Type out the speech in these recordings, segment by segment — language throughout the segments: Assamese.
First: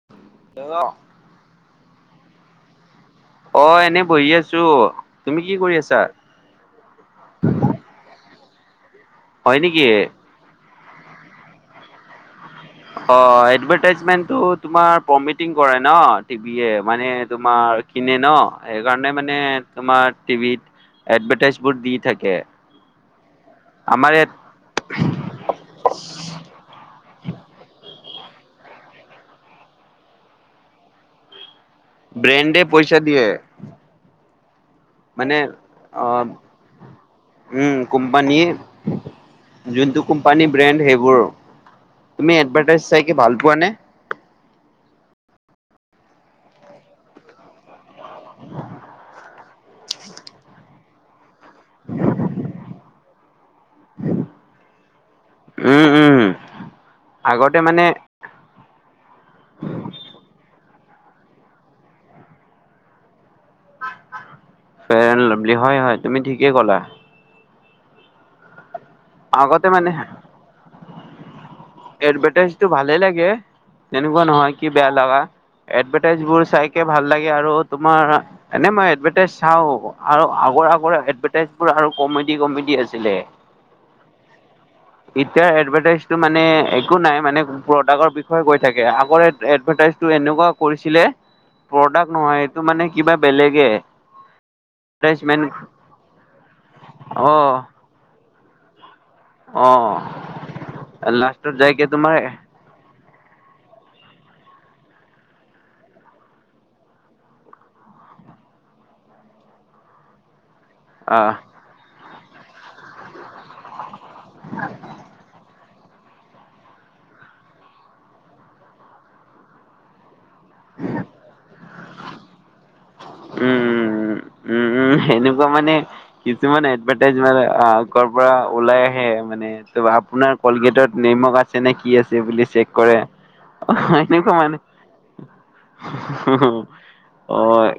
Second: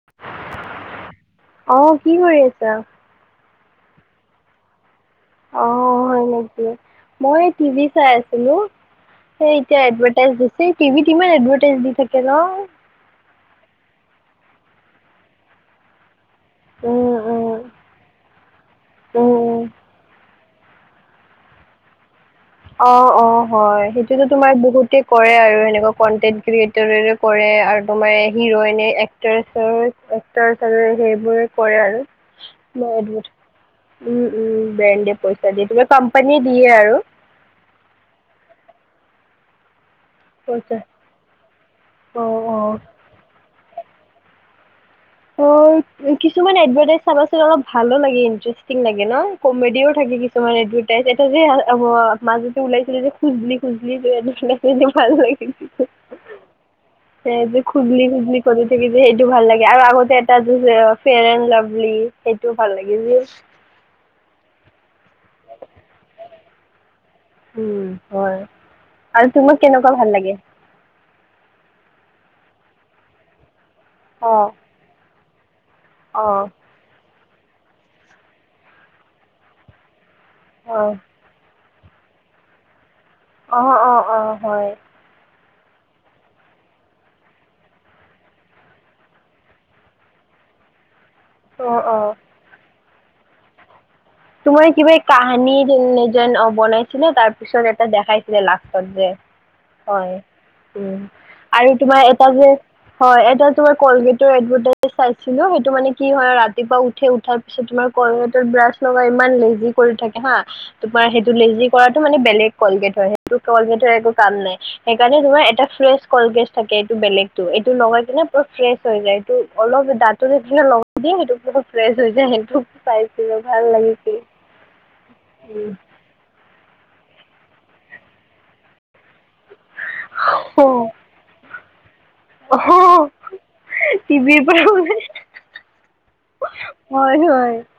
[unintelligible] অ, কি কৰি আছা? অ', এনেই বহি আছো, তুমি কি কৰি আছা? অ অকে, মই টিভি চাই আছিলো এই হয় এতিয়া নেকি এদভাটাইচ দি- ছে, সেই টিভিত ইমান এডভাটাইজ দি থাকে ন। অ', এডভাটাইজমেণ্টটো তোমাৰ প্ৰমিটিং কৰে ন',। টিভিয়ে মানে, উম, উম, তোমাৰ কিনে ন সেইকাৰণে মানে, উম। তোমাৰ টিভিত এডভাটাইজ বোৰ দি থাকে। অ অ হয়, আমাৰ সেইটোতো ইয়াত তোমাৰ বহুতে - কৰে আৰু সেনেকুৱা কনটেন্ট ক্ৰিয়েটৰে কৰে আৰু তোমাৰ হিৰইনে এক- এক্ট্ৰেছ এক্টৰছৰে আৰু সেইবোৰে কৰে আৰু। ব্ৰেণ্ডে তোমাৰ পইছা এডভাৰটাইজ। দিয়ে। উম উম ব্ৰেণ্ডে মানে পইছা দিয়ে, তোমাৰ অ কোম্পানী দিয়ে আৰু। উম কোম্পানীয়ে যোনটো কোম্পানী পইচা। ব্ৰেণ্ড সেইবোৰ। তুমি অ', অ'। এডভাৰটাইজ চাই কি ভাল পোৱা নে? অ কিছুমান এডভাৰটাইজ চাবচোন অলপ ভালো লাগে ইণ্টাৰেষ্টিং লাগে ন? কমেডিও থাকে কিছুমান এডভাৰটাইজ এটা যে মাজতে ওলাইছিলে যে - খুজলি খুজলি কৰে নিচিনাকে ভাল লাগে মোৰ। উম উম সেই আগতে যে মানে খুজলি খুজলি কৰি থাকে যে সেইটো ভাল লাগে আৰু আগত - এটা সেই যে আছে ফেয়াৰ এণ্ড লাভলি সেইটো ভাল লাগিছিল। ফেয়াৰ এণ্ড লাভলী হয় হয় তুমি ঠিকেই ক'লা। উম হয়, আৰু তোমাক আগতে কেনেকুৱা মানে ভাল লাগে? এডভাটাইজটো ভালে লাগে, তেনেকুৱা অঁ নহয় কি বেয়া লগা, এডভাটাইজ অঁ বোৰ চাই কে ভাল লাগে আৰু তোমাৰ এনে মই এডভাটাইজ চাও, আৰু আগৰ অঁ আগৰে এডভা- টাইজবোৰ আৰু কমেডি কমেডি আছিলে। অ', অ', অ', হয়। এতিয়া এডভাৰ্টাইজটো মানে একো নাই মানে প্ৰডাক্টৰ বিষয়ে কৈ থাকে, আগৰ এড এডভাৰ্টাইজটো এনেকুৱা কৰিছিলে অঁ অঁ প্ৰডাক্ট নহয় এইটো মানে কিবা বেলেগে। তোমাৰ কিবা এডভাৰটাইজমেণ্ট কাহিনী যেন অ বনাইছিলে তাৰ অ পিছত এটা দেখাইছিলে লাষ্টত যে অ - হয়, উম লাষ্টত আৰু যাইকে তোমাৰ এটা যে - হয়, এটা তোমাৰ কলগেটৰ এডভাৰ্টাইজ চাইছিলো সেইটো মানে কি হয় ৰাতিপুৱা উঠে উঠাৰ তোমাৰ কলগেটত ব্ৰাছ লগাই ইমান লেজি কৰি থাকে হা তোমাৰ সেইটো আহ লেজি - কৰাটো মানে বেলেগ কলগেট হয়, সেইটো কলগেটৰ একো কাম নাই, সেইকাৰণে তোমাৰ এটা ফ্ৰেছ কলগেট থাকে এইটো বেলেগটো এইটো লগাই কিনে পোৰা ফ্ৰেছ হৈ যায় এইটো অলপ দাঁত- টো নিচিনা লগাই দিয়ে সেইটোত বহুত ফ্ৰেছ হৈ যায়, সেইটো চাইছো। উম উম উম। উম উম এনেকুৱা মানে কিছুমান এডভাৰ্টাইজ মানে অ কৰ পৰা ওলাই হে মানে ত আপোনাৰ উম। কলগেটত নিমখ আ- ছে নে কি আছে বুলি অ চেক অ কৰে অ এনেকুৱা টিভিৰ মানে পৰা ওলাই। হয়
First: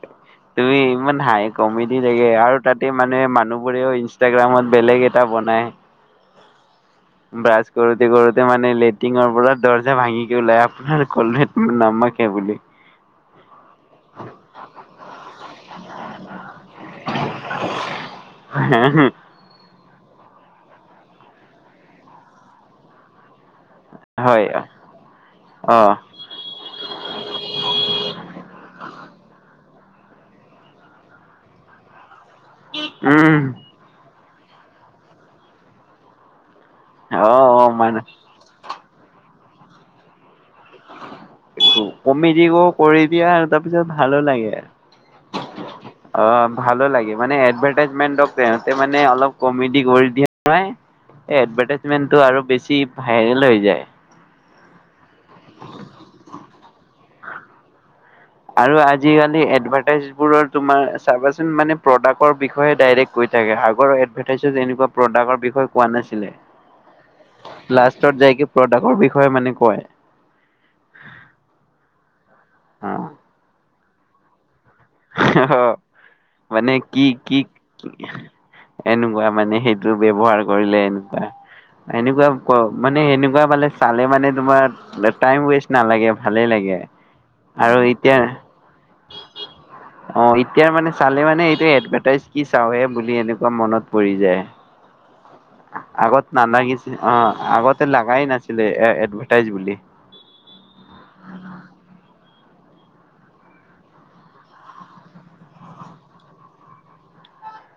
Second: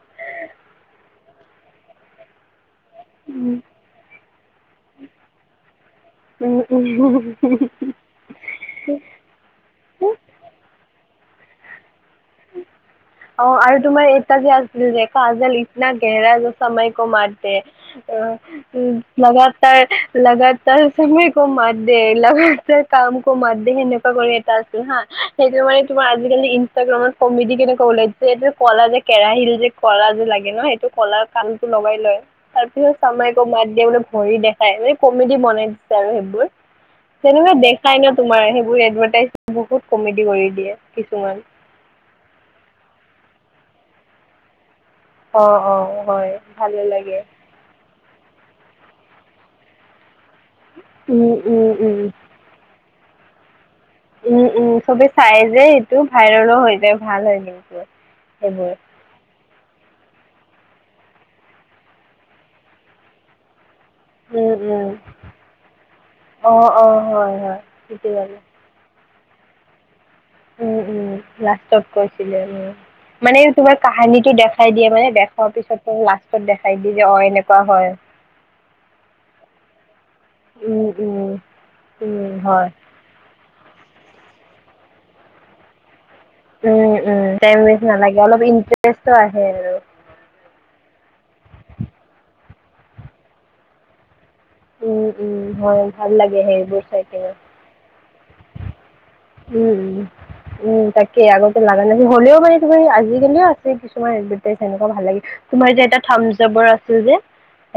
তুমি ইমান হাঁহি কমেডি লাগে আৰু তাতে মানে উম মানুহবোৰেও ইনষ্টাগ্ৰামত বেলেগ এটা বনায়। ওম ওম। সেই কৰোতে মানে লেট্ৰিনৰ পৰা দৰ্জা ভাঙিকে ওলাই আপোনাৰ কলগেট নমখ হে বুলি। অ আৰু তোমাৰ এটা যে আছিল যে কাজল ইটনা গেহৰা যে সময় ক মাৰতে উম লগাত লগাতাৰ সময় কো মাৰদে লগাতাৰ কাম কো মাৰ সেনেকুৱা কৰি হয়, এটা আছিল হা সেইটো মানে অ', তোমাৰ আজিকালি ইনষ্টাগ্ৰামত কমেডি কেনেকুৱা ওলাই যে, এইটো কলা যে কেৰাহিটো যে কলা যে লাগে ন সেইটো কলাটো লগাই লয়। তাৰপিছত চময় উম, ক মাৰদে বুলি ভৰি দেখাই মানে কমেডি বনাই দিছে আৰু সেইবোৰ। অ', তেনেকুৱা অ', দেখাই মানে ন তোমাৰ সেইবোৰ এডভাৰটাইজ বহুত কমেডি কৰি দিয়ে কিছুমান। কমেডি কৰি দিয়া আৰু তাৰপিছত ভালো অ লাগে। অ হয় অঁ ভালে ভালো লাগে মানে এডভা ৰটাইজমেণ্ট মানে অলপ তেহেঁতে কমেডি কৰি দিয়ে। উম এই উম উম এডভাৰটাইজমেণ্টটো আৰু বেছি ভাইৰেল হৈ যায়। উম উম, চবে চাই যে এইটো ভাইৰেলো হৈ যায় ভাল হয় কিন্তু। সেইবোৰ আৰু আজি আজিকালি এডভাৰ্টাইজবোৰৰ তোমাৰ চাবাচোন মানে প্ৰডাক্টৰ বিষয়ে ডাইৰেক্ট কৈ থাকে। আগত এড উম ভাৰটাইজমেণ্টত উম এনেকুৱা প্ৰডাক্টৰ বিষয়ে কোৱা নাছিলে। অ অ হয় হয় ঠিকে লাষ্টত ক'লা যাইকে প্ৰডাক্টৰ বিষয়ে মানে কয়। উম উম, লাষ্টত কৈছিলে উম। অ' মানে তোমাৰ কাহানীটো দেখাই দিয়ে মানে দেখাৰ পিছত লাষ্টত মানে দেখাই দিয়ে কি যে অ কি এনেকুৱা হয়। এনেকুৱা মানে সেইটো ব্যৱহাৰ কৰিলে উম উম এনেকুৱা উম এনেকুৱা ক হয় মানে এনেকুৱা মানে চালে মানে তোমাৰ টাইম ৱেষ্ট নালাগে ভালেই লাগে। উম উম টাইম আৰু ৱেষ্ট এতিয়া নালাগে, অলপ ইটাৰেষ্ট আহে আৰু। অ এতিয়াৰ মানে চালে মানে এইটো এডভাৰটাইজ কি চাওহে বুলি এনেকুৱা মনত পৰি যায়। উম, উম, হয় ভাল আগত লাগে সেইবোৰ নালাগিছিল চাই কিনে অঁহ আগতে লগাই নাছিলে এ এ উম। উম তাকে আগতে লগা নাছিল, হ'লেও মানে তোমাৰ আজিকালিও আছে কিছুমান এডভাৰটাইজ সেনেকুৱা ভাল লাগে। তোমাৰ যে এটা থাম্বচআপৰ আছে যে।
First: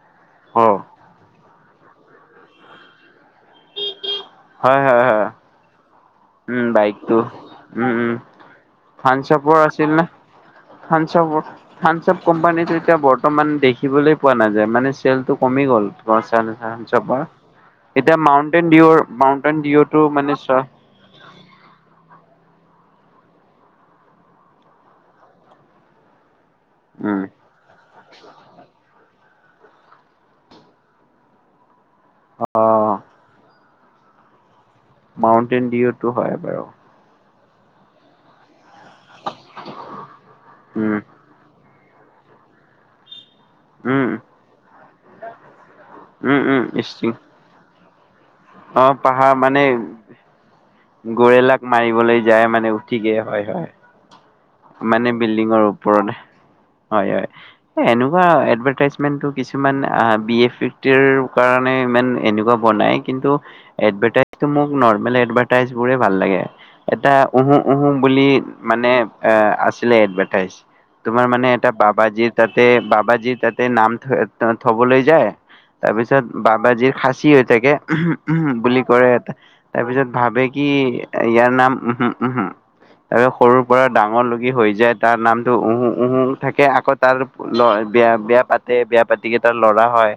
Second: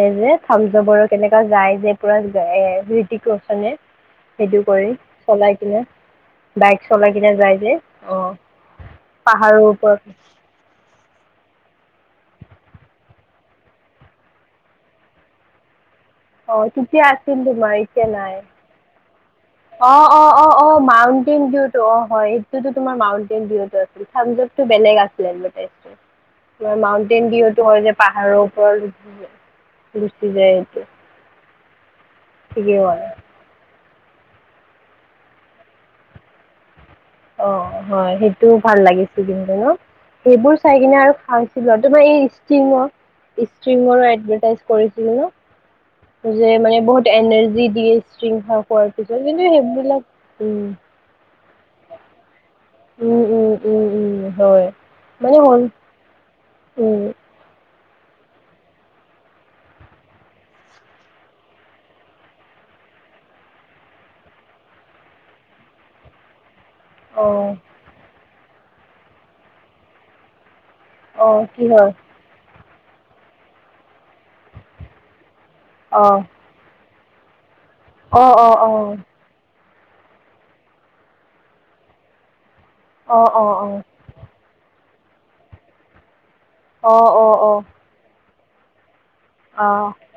এই যে অ থাম্বচআপৰ কেনেকুৱা যায় যে পুৰা এ ঋতিক ৰোচনে। সেইটো হয় কৰি হয় হয় চলাই কিনে। উম বাইক চলাই বাইকটো কিনে যাই যে, উম উম অঁ। পাহাৰৰ ওপৰত। থাম্বচআপৰ থাম্বচআপ কোম্পানীটো এতিয়া বৰ্তমান দেখিবলৈ পোৱা নাযায়, মানে চেলটো কমি গ'ল। [unintelligible] অ তেতিয়া আছিল তোমাৰ এতিয়া নাই মাউণ্টেইন ভিউৰ মাউণ্টেইন ভিউটো মানে চোৱা কিন্তুটো অ হয় এই তোমাৰ মাউণ্টেইন দিউ আছিল [unintelligible] বেলেগ আছিলে। [inaudible] উম মাউনটেইন দিউটো হয় যে পাহাৰৰ ওপৰত গুচি যায় এইটো। অ ঠিকে কলা। মাউণ্টেইন ডিউতো হয় বাৰু। অ হয় সেইটো ভাল লাগিছে কিন্তু ন। সেইবোৰ চাই উম কিনে আৰু খা তোমাৰ এই ষ্ট্ৰিং স্ত্ৰিঙৰো উম এডভাৰটাইজ কৰিছিলো ন। উম যে উম মানে বহুত ইষ্টিং এনাৰ্জি দিয়ে ষ্ট্ৰিং অ খোৱাৰ পিছত পাহাৰ কিন্তু মানে সেইবিলাক উম গৰেলাক মাৰিবলৈ যায় মানে উঠি গে উম হয় উম হয়। উম উম হয় মানে বিল্ডিঙৰ ওপৰত, উম হয় হয়। এ এনেকুৱা এডভাৰ্টাইজমেণ্টটো কিছুমান বিয়েৰ ফেক্টৰী কাৰণে ইমান এনেকুৱা বনাই। কিন্তু এডভাৰটাইজটো মোক নৰ্মেল এডভাৰটাইজ বোৰে ভাল লাগে। এটা অ উহো উহো বুলি মানে এ আছিলে এডভাৰটাইজ। তোমাৰ অ মানে কি এটা হয় বাবাজীৰ তাতে বাবাজীৰ তাতে নাম থ থবলৈ যায় তাৰ অ পিছত বাবাজীৰ খাচী হৈ থাকে ঊম অ অ ঊম অ অ বুলি কৰে এটা তাৰপিছত ভাবে কি ইয়াৰ নাম উহুম উহুম তাৰপিচত অ অ অ সৰুৰ পৰা ডাঙৰ লৈকে হৈ যায় তাৰ নামটো উহু উহু থাকে আকৌ তাৰ অ অ অ অ লৰ বিয়া বিয়া পাত পাতে বিয়া পাতিকে এটা লৰা হয়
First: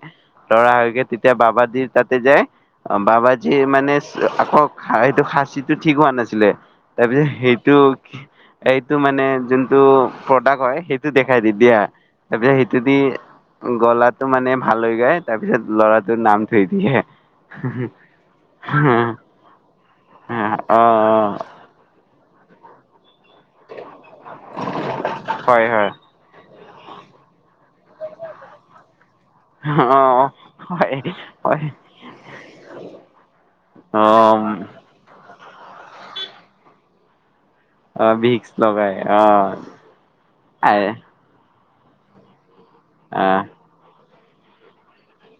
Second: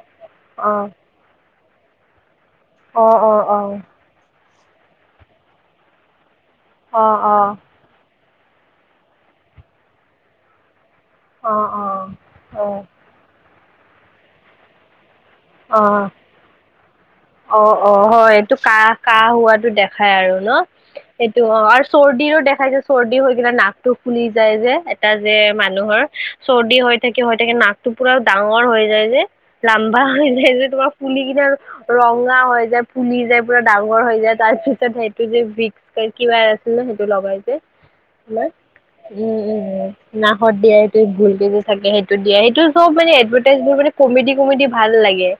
লৰা হয়কে তেতিয়া বাবাজীৰ তাতে যায় অ বাবাজি মানে আকৌ সেইটো খাচীটো ঠিক হোৱা নাছিলে অঁ তাৰপিছত অঁ সেইটো এইটো মানে যোনটো প্ৰডাক্ট হয় সেই সেটো দেখাই দি অঁ দিয়া অঁ তাৰ পিছত সেইটো অঁ দি গলাটো মানে ভাল হৈ যায় তাৰপিছত ল'ৰাটোৰ নাম থৈ দিয়ে অ অ হয় এইটো কাহ কাহ হোৱাটো দেখাই আৰু ন অ অ সেইটো আৱাজ চৰ্দিৰো দেখাই যে চৰ্দি হৈ কিনে নাকটো ফুলি যায় যে এটা যে হয় হয় মানুহৰ চৰ্দি হৈ থাকে হৈ থাকে নাকটো পুৰা ডাঙৰ হৈ যায় যে অ লাম্বা হৈ অ যায় যে তোমাৰ ফুলি কিনে ৰঙা হৈ যায় ফুলি যায় পুৰা ডাঙৰ হৈ যায় তাৰ অ', পিছত তাৰ পিছত সেইটো দি বিষ‌ কিবা আছিল ন সেইটো লগাই যে অ', তোমাৰ ভিক্স লগাই উম অ', উম নাহত দিয়ে সেইটো ভুলকে থাকে সেইটো দিয়ে সেইটো চব মানে আহ, এডভাৰটাইজ মানে কমেডি কমেডি ভাল লাগে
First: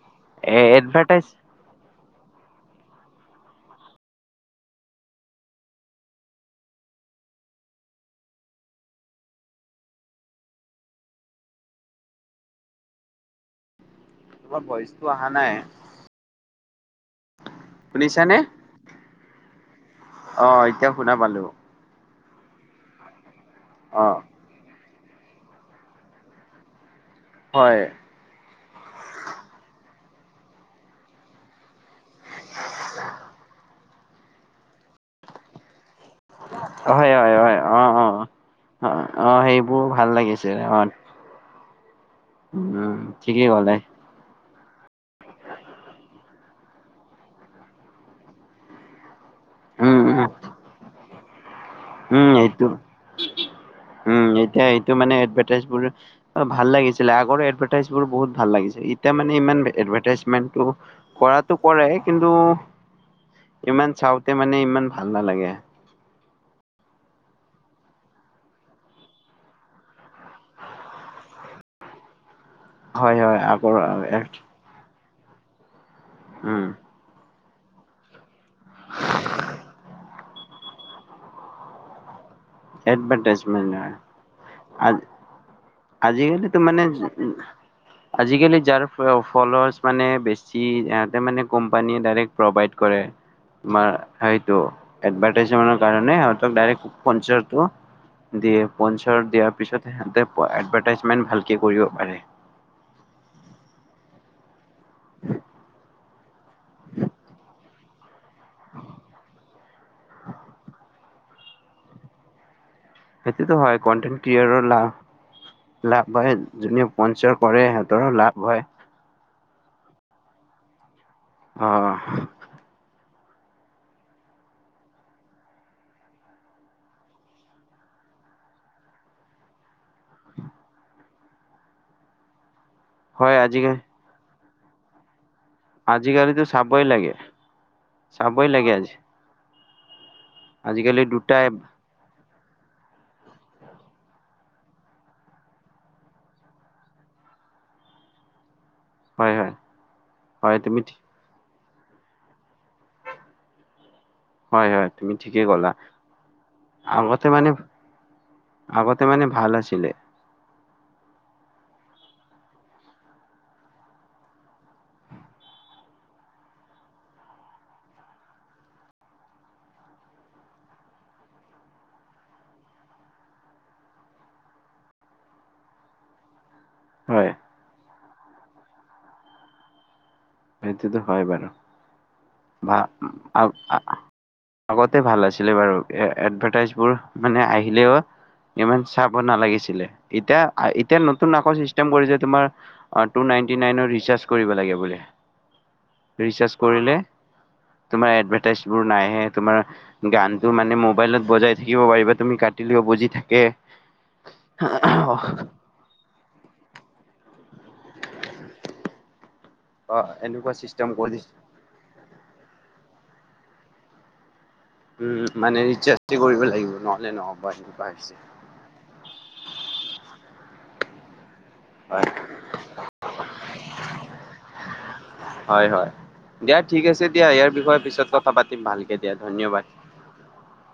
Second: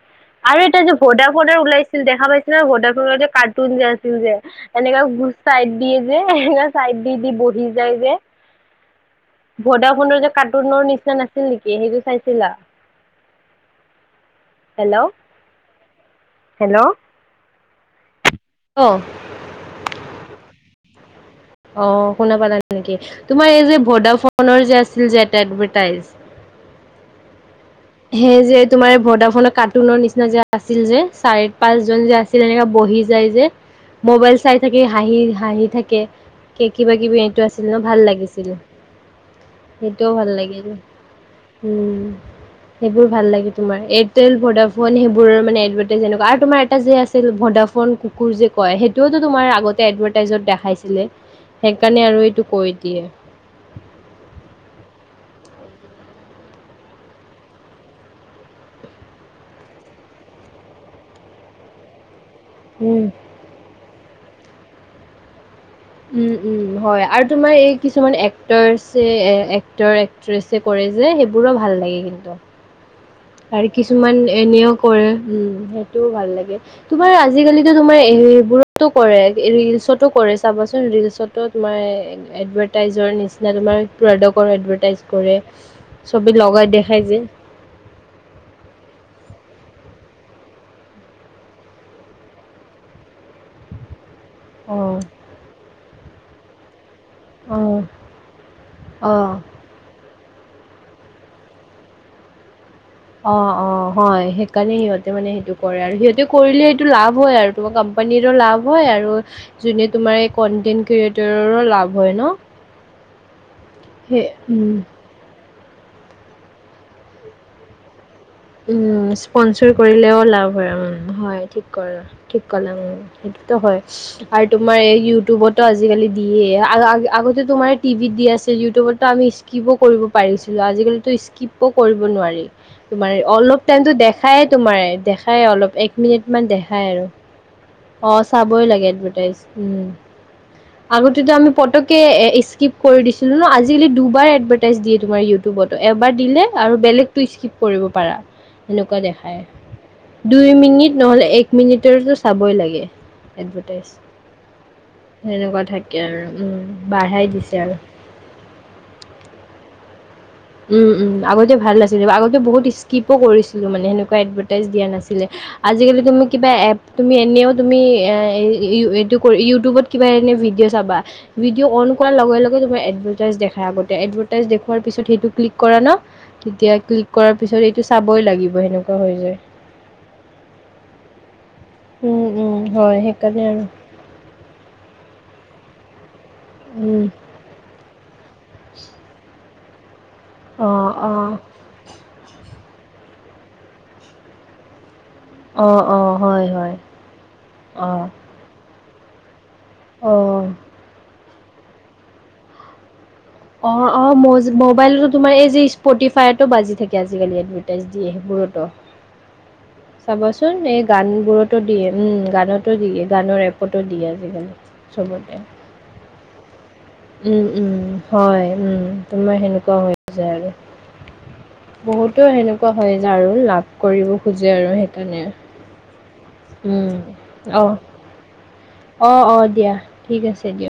এ আৰু এটা যে এডভাৰটাইজ ভৰ্দা ফোনৰ ওলাইছিল দেখা পাইছিল ন ভৰ্দা ফোনৰ যে কাৰ্টুন যে আছিল যে এনেকা চাইড দিয়ে যে এনেকা চাইড দি দি বহি যায় যে ভদা ফোনৰ যে কাৰ্টুনৰ নিচিনা নাছিল নেকি সেইটো চাইছিলা তোমাৰ হেল্ল' ভয়েচটো অহা নাই। হেল্ল শুনিছানে? অ অ এতিয়া শুনা পালো। অ শুনা পালা নেকি তোমাৰ এই যে ভদা অ', ফোনৰ যে আছিল যে এটা এডভাৰটাইজ হয়। সেই যে তোমাৰ ভদা ফোনৰ কাৰ্টুনৰ নিচিনা যে আছিল যে চাৰি পাঁচজন যে আছিল। তেনেকা বহি যায় যে মোবাইল চাই থাকি হাঁহি হাঁহি থাকে। কে কিবা হয়, কিবি হয়, এইটো হয়, আছিল ন অ', ভাল অ', লাগিছিলে অ', অ সেইবোৰ ভাল লাগিছে হয় উম সেইবোৰ ভাল লাগে ঠিকেই ক'লে তোমাৰ এই এয়াটেল ভদাফোন সেইবোৰৰ মানে এডভাৰ্টাইজ এনেকুৱা আৰু তোমাৰ এটা যে আছিল ভদাফোন কুকুৰ যে কয় সেইটোওতো তোমাৰ আগতে উম, উম, এডভাৰ্টাইজত দেখাইছিলে সেইকাৰণে আৰু এইটো কৈ দিয়ে। উম এতিয়া এইটো মানে এডভাৰটাইজ বোৰ ভাল লাগিছিলে আগৰ এডভাৰটাইজ বোৰ বহুত ভাল লাগিছিল এতিয়া মানে ইমান এডভাৰটাইজমেন্টটো কৰাটো কৰে কিন্তু উম ইমান চাওঁতে মানে ইমান ভাল নালাগে। উম উম হয় আৰু তোমাৰ এই কিছুমান এক্টৰছে এক্টৰ এক্টছে কৰে যে সেইবোৰো ভাল লাগে কিন্তু হয় হয় আকৌ আৰু কিছুমান এনেও কৰে উম সেইটোও ভাল লাগে। উম তোমাৰ আজিকালিতো তোমাৰ এইবোৰতো কৰে ৰিলচতো কৰে চাবাচোন ৰিলচতো তোমাৰ এডভাৰটাইজৰ নিচিনা এডভাৰটাইজমেন্ট তোমাৰ হয়। প্ৰডাক্টৰ আজ এডভাৰটাইজ কৰে। ছবি আজিকালিতো লগাই মানে দেখাই যে আজিকালি যাৰ ফলৱাছ মানে বেছি ইয়াতে মানে কোম্পানীয়ে প্ৰভাইড কৰে। তোমাৰ হেইটো অঁ এভাৰটাইজেটৰ কাৰণে ইহঁতক দাইৰেক অঁ পানচাৰটো দিয়ে পনচাৰ অঁ দিয়াৰ পিছত সিহতে প এডভাৰ্টাইজমেণ্ট ভালকে কৰিব পাৰে। অঁ, অঁ, হয়। সেইকাৰণে সিহঁতে মানে সেইটো কৰে আৰু সিহঁতে কৰিলে সেইটো লাভ হয় আৰু টো কোম্পানীৰো লাভ হয় আৰু যোনে তোমাৰ এই কন্টেন্ট ক্ৰিয়েটৰো লাভ হয় ন? সেইতোত' হয়। কনটেণ্ট সেই ক্ৰিয়েটৰ উম লাভ লাভ হয়, যোনে পঞ্চাৰ কৰে সিহঁতৰো লাভ হয়। উম, স্পনচৰ কৰিলেও লাভ হয়, হয় ঠিক অ কলা ঠিক কলা ওম। সেইটো ত' হয়। আৰু তোমাৰ এই ইউটিউবত' আজিকালি দিয়ে আৰু আগ আগতে তোমাৰ টিভিত দি আছিল ইউটিউবতো আমি স্কীপো কৰিব পাৰিছিলোঁ আজিকালিতো স্কিপো কৰিব নোৱাৰি। তোমাৰ হয় অলপ আজিকালি টাইমতো দেখায়ে তোমাৰে দেখায় অলপ এক মিনিটমান আজিকালিতো দেখাই চাবই আৰু লাগে অঁ চাবই লাগে এডভাৰটাইজ। উম, আজিকালি আগতে ত' যদি দুটাই আমি পটক কে স্কিপ কৰি দিছিলো ন' আজিকালি দুবাৰ এডভাৰ্টাইজ দিয়ে তোমাৰ ইউটিউবতো এবাৰ দিলে আৰু বেলেগ টো স্কিপ কৰিব পাৰা, সেনেকুৱা হয় হয় দেখাই দুই হয় তুমি মিনিট নহ'লে এক মিনিটৰতো চাবই লাগে এডভাৰটাইজ হয় হয় তুমি ঠিকেই সেনেকুৱা ক'লা থাকে আৰু উম আগতে বাঢ়াই মানে দিছে আৰু আগতে মানে ভাল আছিলে। উম উম আগতে ভাল আছিলে, আগতে বহুত স্কিপো কৰিছিলো মানে সেনেকুৱা এডভাৰ্টাইজ দিয়া নাছিলে। আজিকালি তুমি কিবা এপ তুমি এনেও তুমি এ এই ই ই এইটো কৰি ইউ ইউটিউবত কিবা এনেই ভিডিঅ' চাবা ভিডিঅ' অন কৰাৰ লগে লগে তোমাৰ এডভাৰটাইজ দেখাই আগতে, এডভাৰটাইজ দেখুওৱাৰ পিছত সেইটো ক্লিক কৰা ন' তেতিয়া ক্লিক হয় কৰাৰ পিছত এইটো চাবই লাগিব সেনেকুৱা হৈ যায়। সেইটো ত' হয় বাৰু উম, উম, ভা হয় উম সেইকাৰণে আৰু আ আগতে ভাল আছিলে বাৰু এ এডভাৰটাইজ বোৰ উম, মানে আহিলেও ইমান চাব নালাগিছিলে তেতিয়া অ', এতিয়া অ', নতুন আকৌ চি চটেম কৰিছে তোমাৰ টু নাইন্তি নাইনৰ ৰিচাৰ্ছ কৰিব লাগে বোলে। অ ' অ' হয়, ৰিচাৰ্জ হয়, কৰিলে অ', তোমাৰ এডভা টাইছ বোৰ নাহে এ তোমাৰ অ'। গানটো মানে মোবাইলত বজাই থাকিব পাৰিবা তুমি কটিলেও বুজি থা অঁ অঁ ম যমোবাইলতো তোমাৰ এই যে স্পটিফায়তো বাজি থাকে আজিকালি এডভাৰ্টাইজ দিয়ে সেবোৰটো অ এনেকুৱা চাবাচোন এই চিষ্টেম গান কৰি দিছে বোৰতো দিয়ে উম গানতো দিয়ে গানৰ এপতো দিয়ে আজিকালি উম চবতে মানে নিচ্ছ ইহঁতি কৰিব লাগিব নৰ উম, উম, হয়। উম, তোমাৰ সেনেকুৱা হৈ হৈ যায় আৰু হয় বহুতো সেনেকুৱা হৈ যায় আৰু লাভ কৰিব খোজে আৰু সেইকাৰণে হয়। হয়। দিয়া ঠিক উম। আছে দিয়া। ইয়াৰ অ', বিষয়ে পিছত কথা পাতিম ভালকে দিয়া অ', অ', ধন্যবাদ দিয়া ঠিক আছে দিয়া-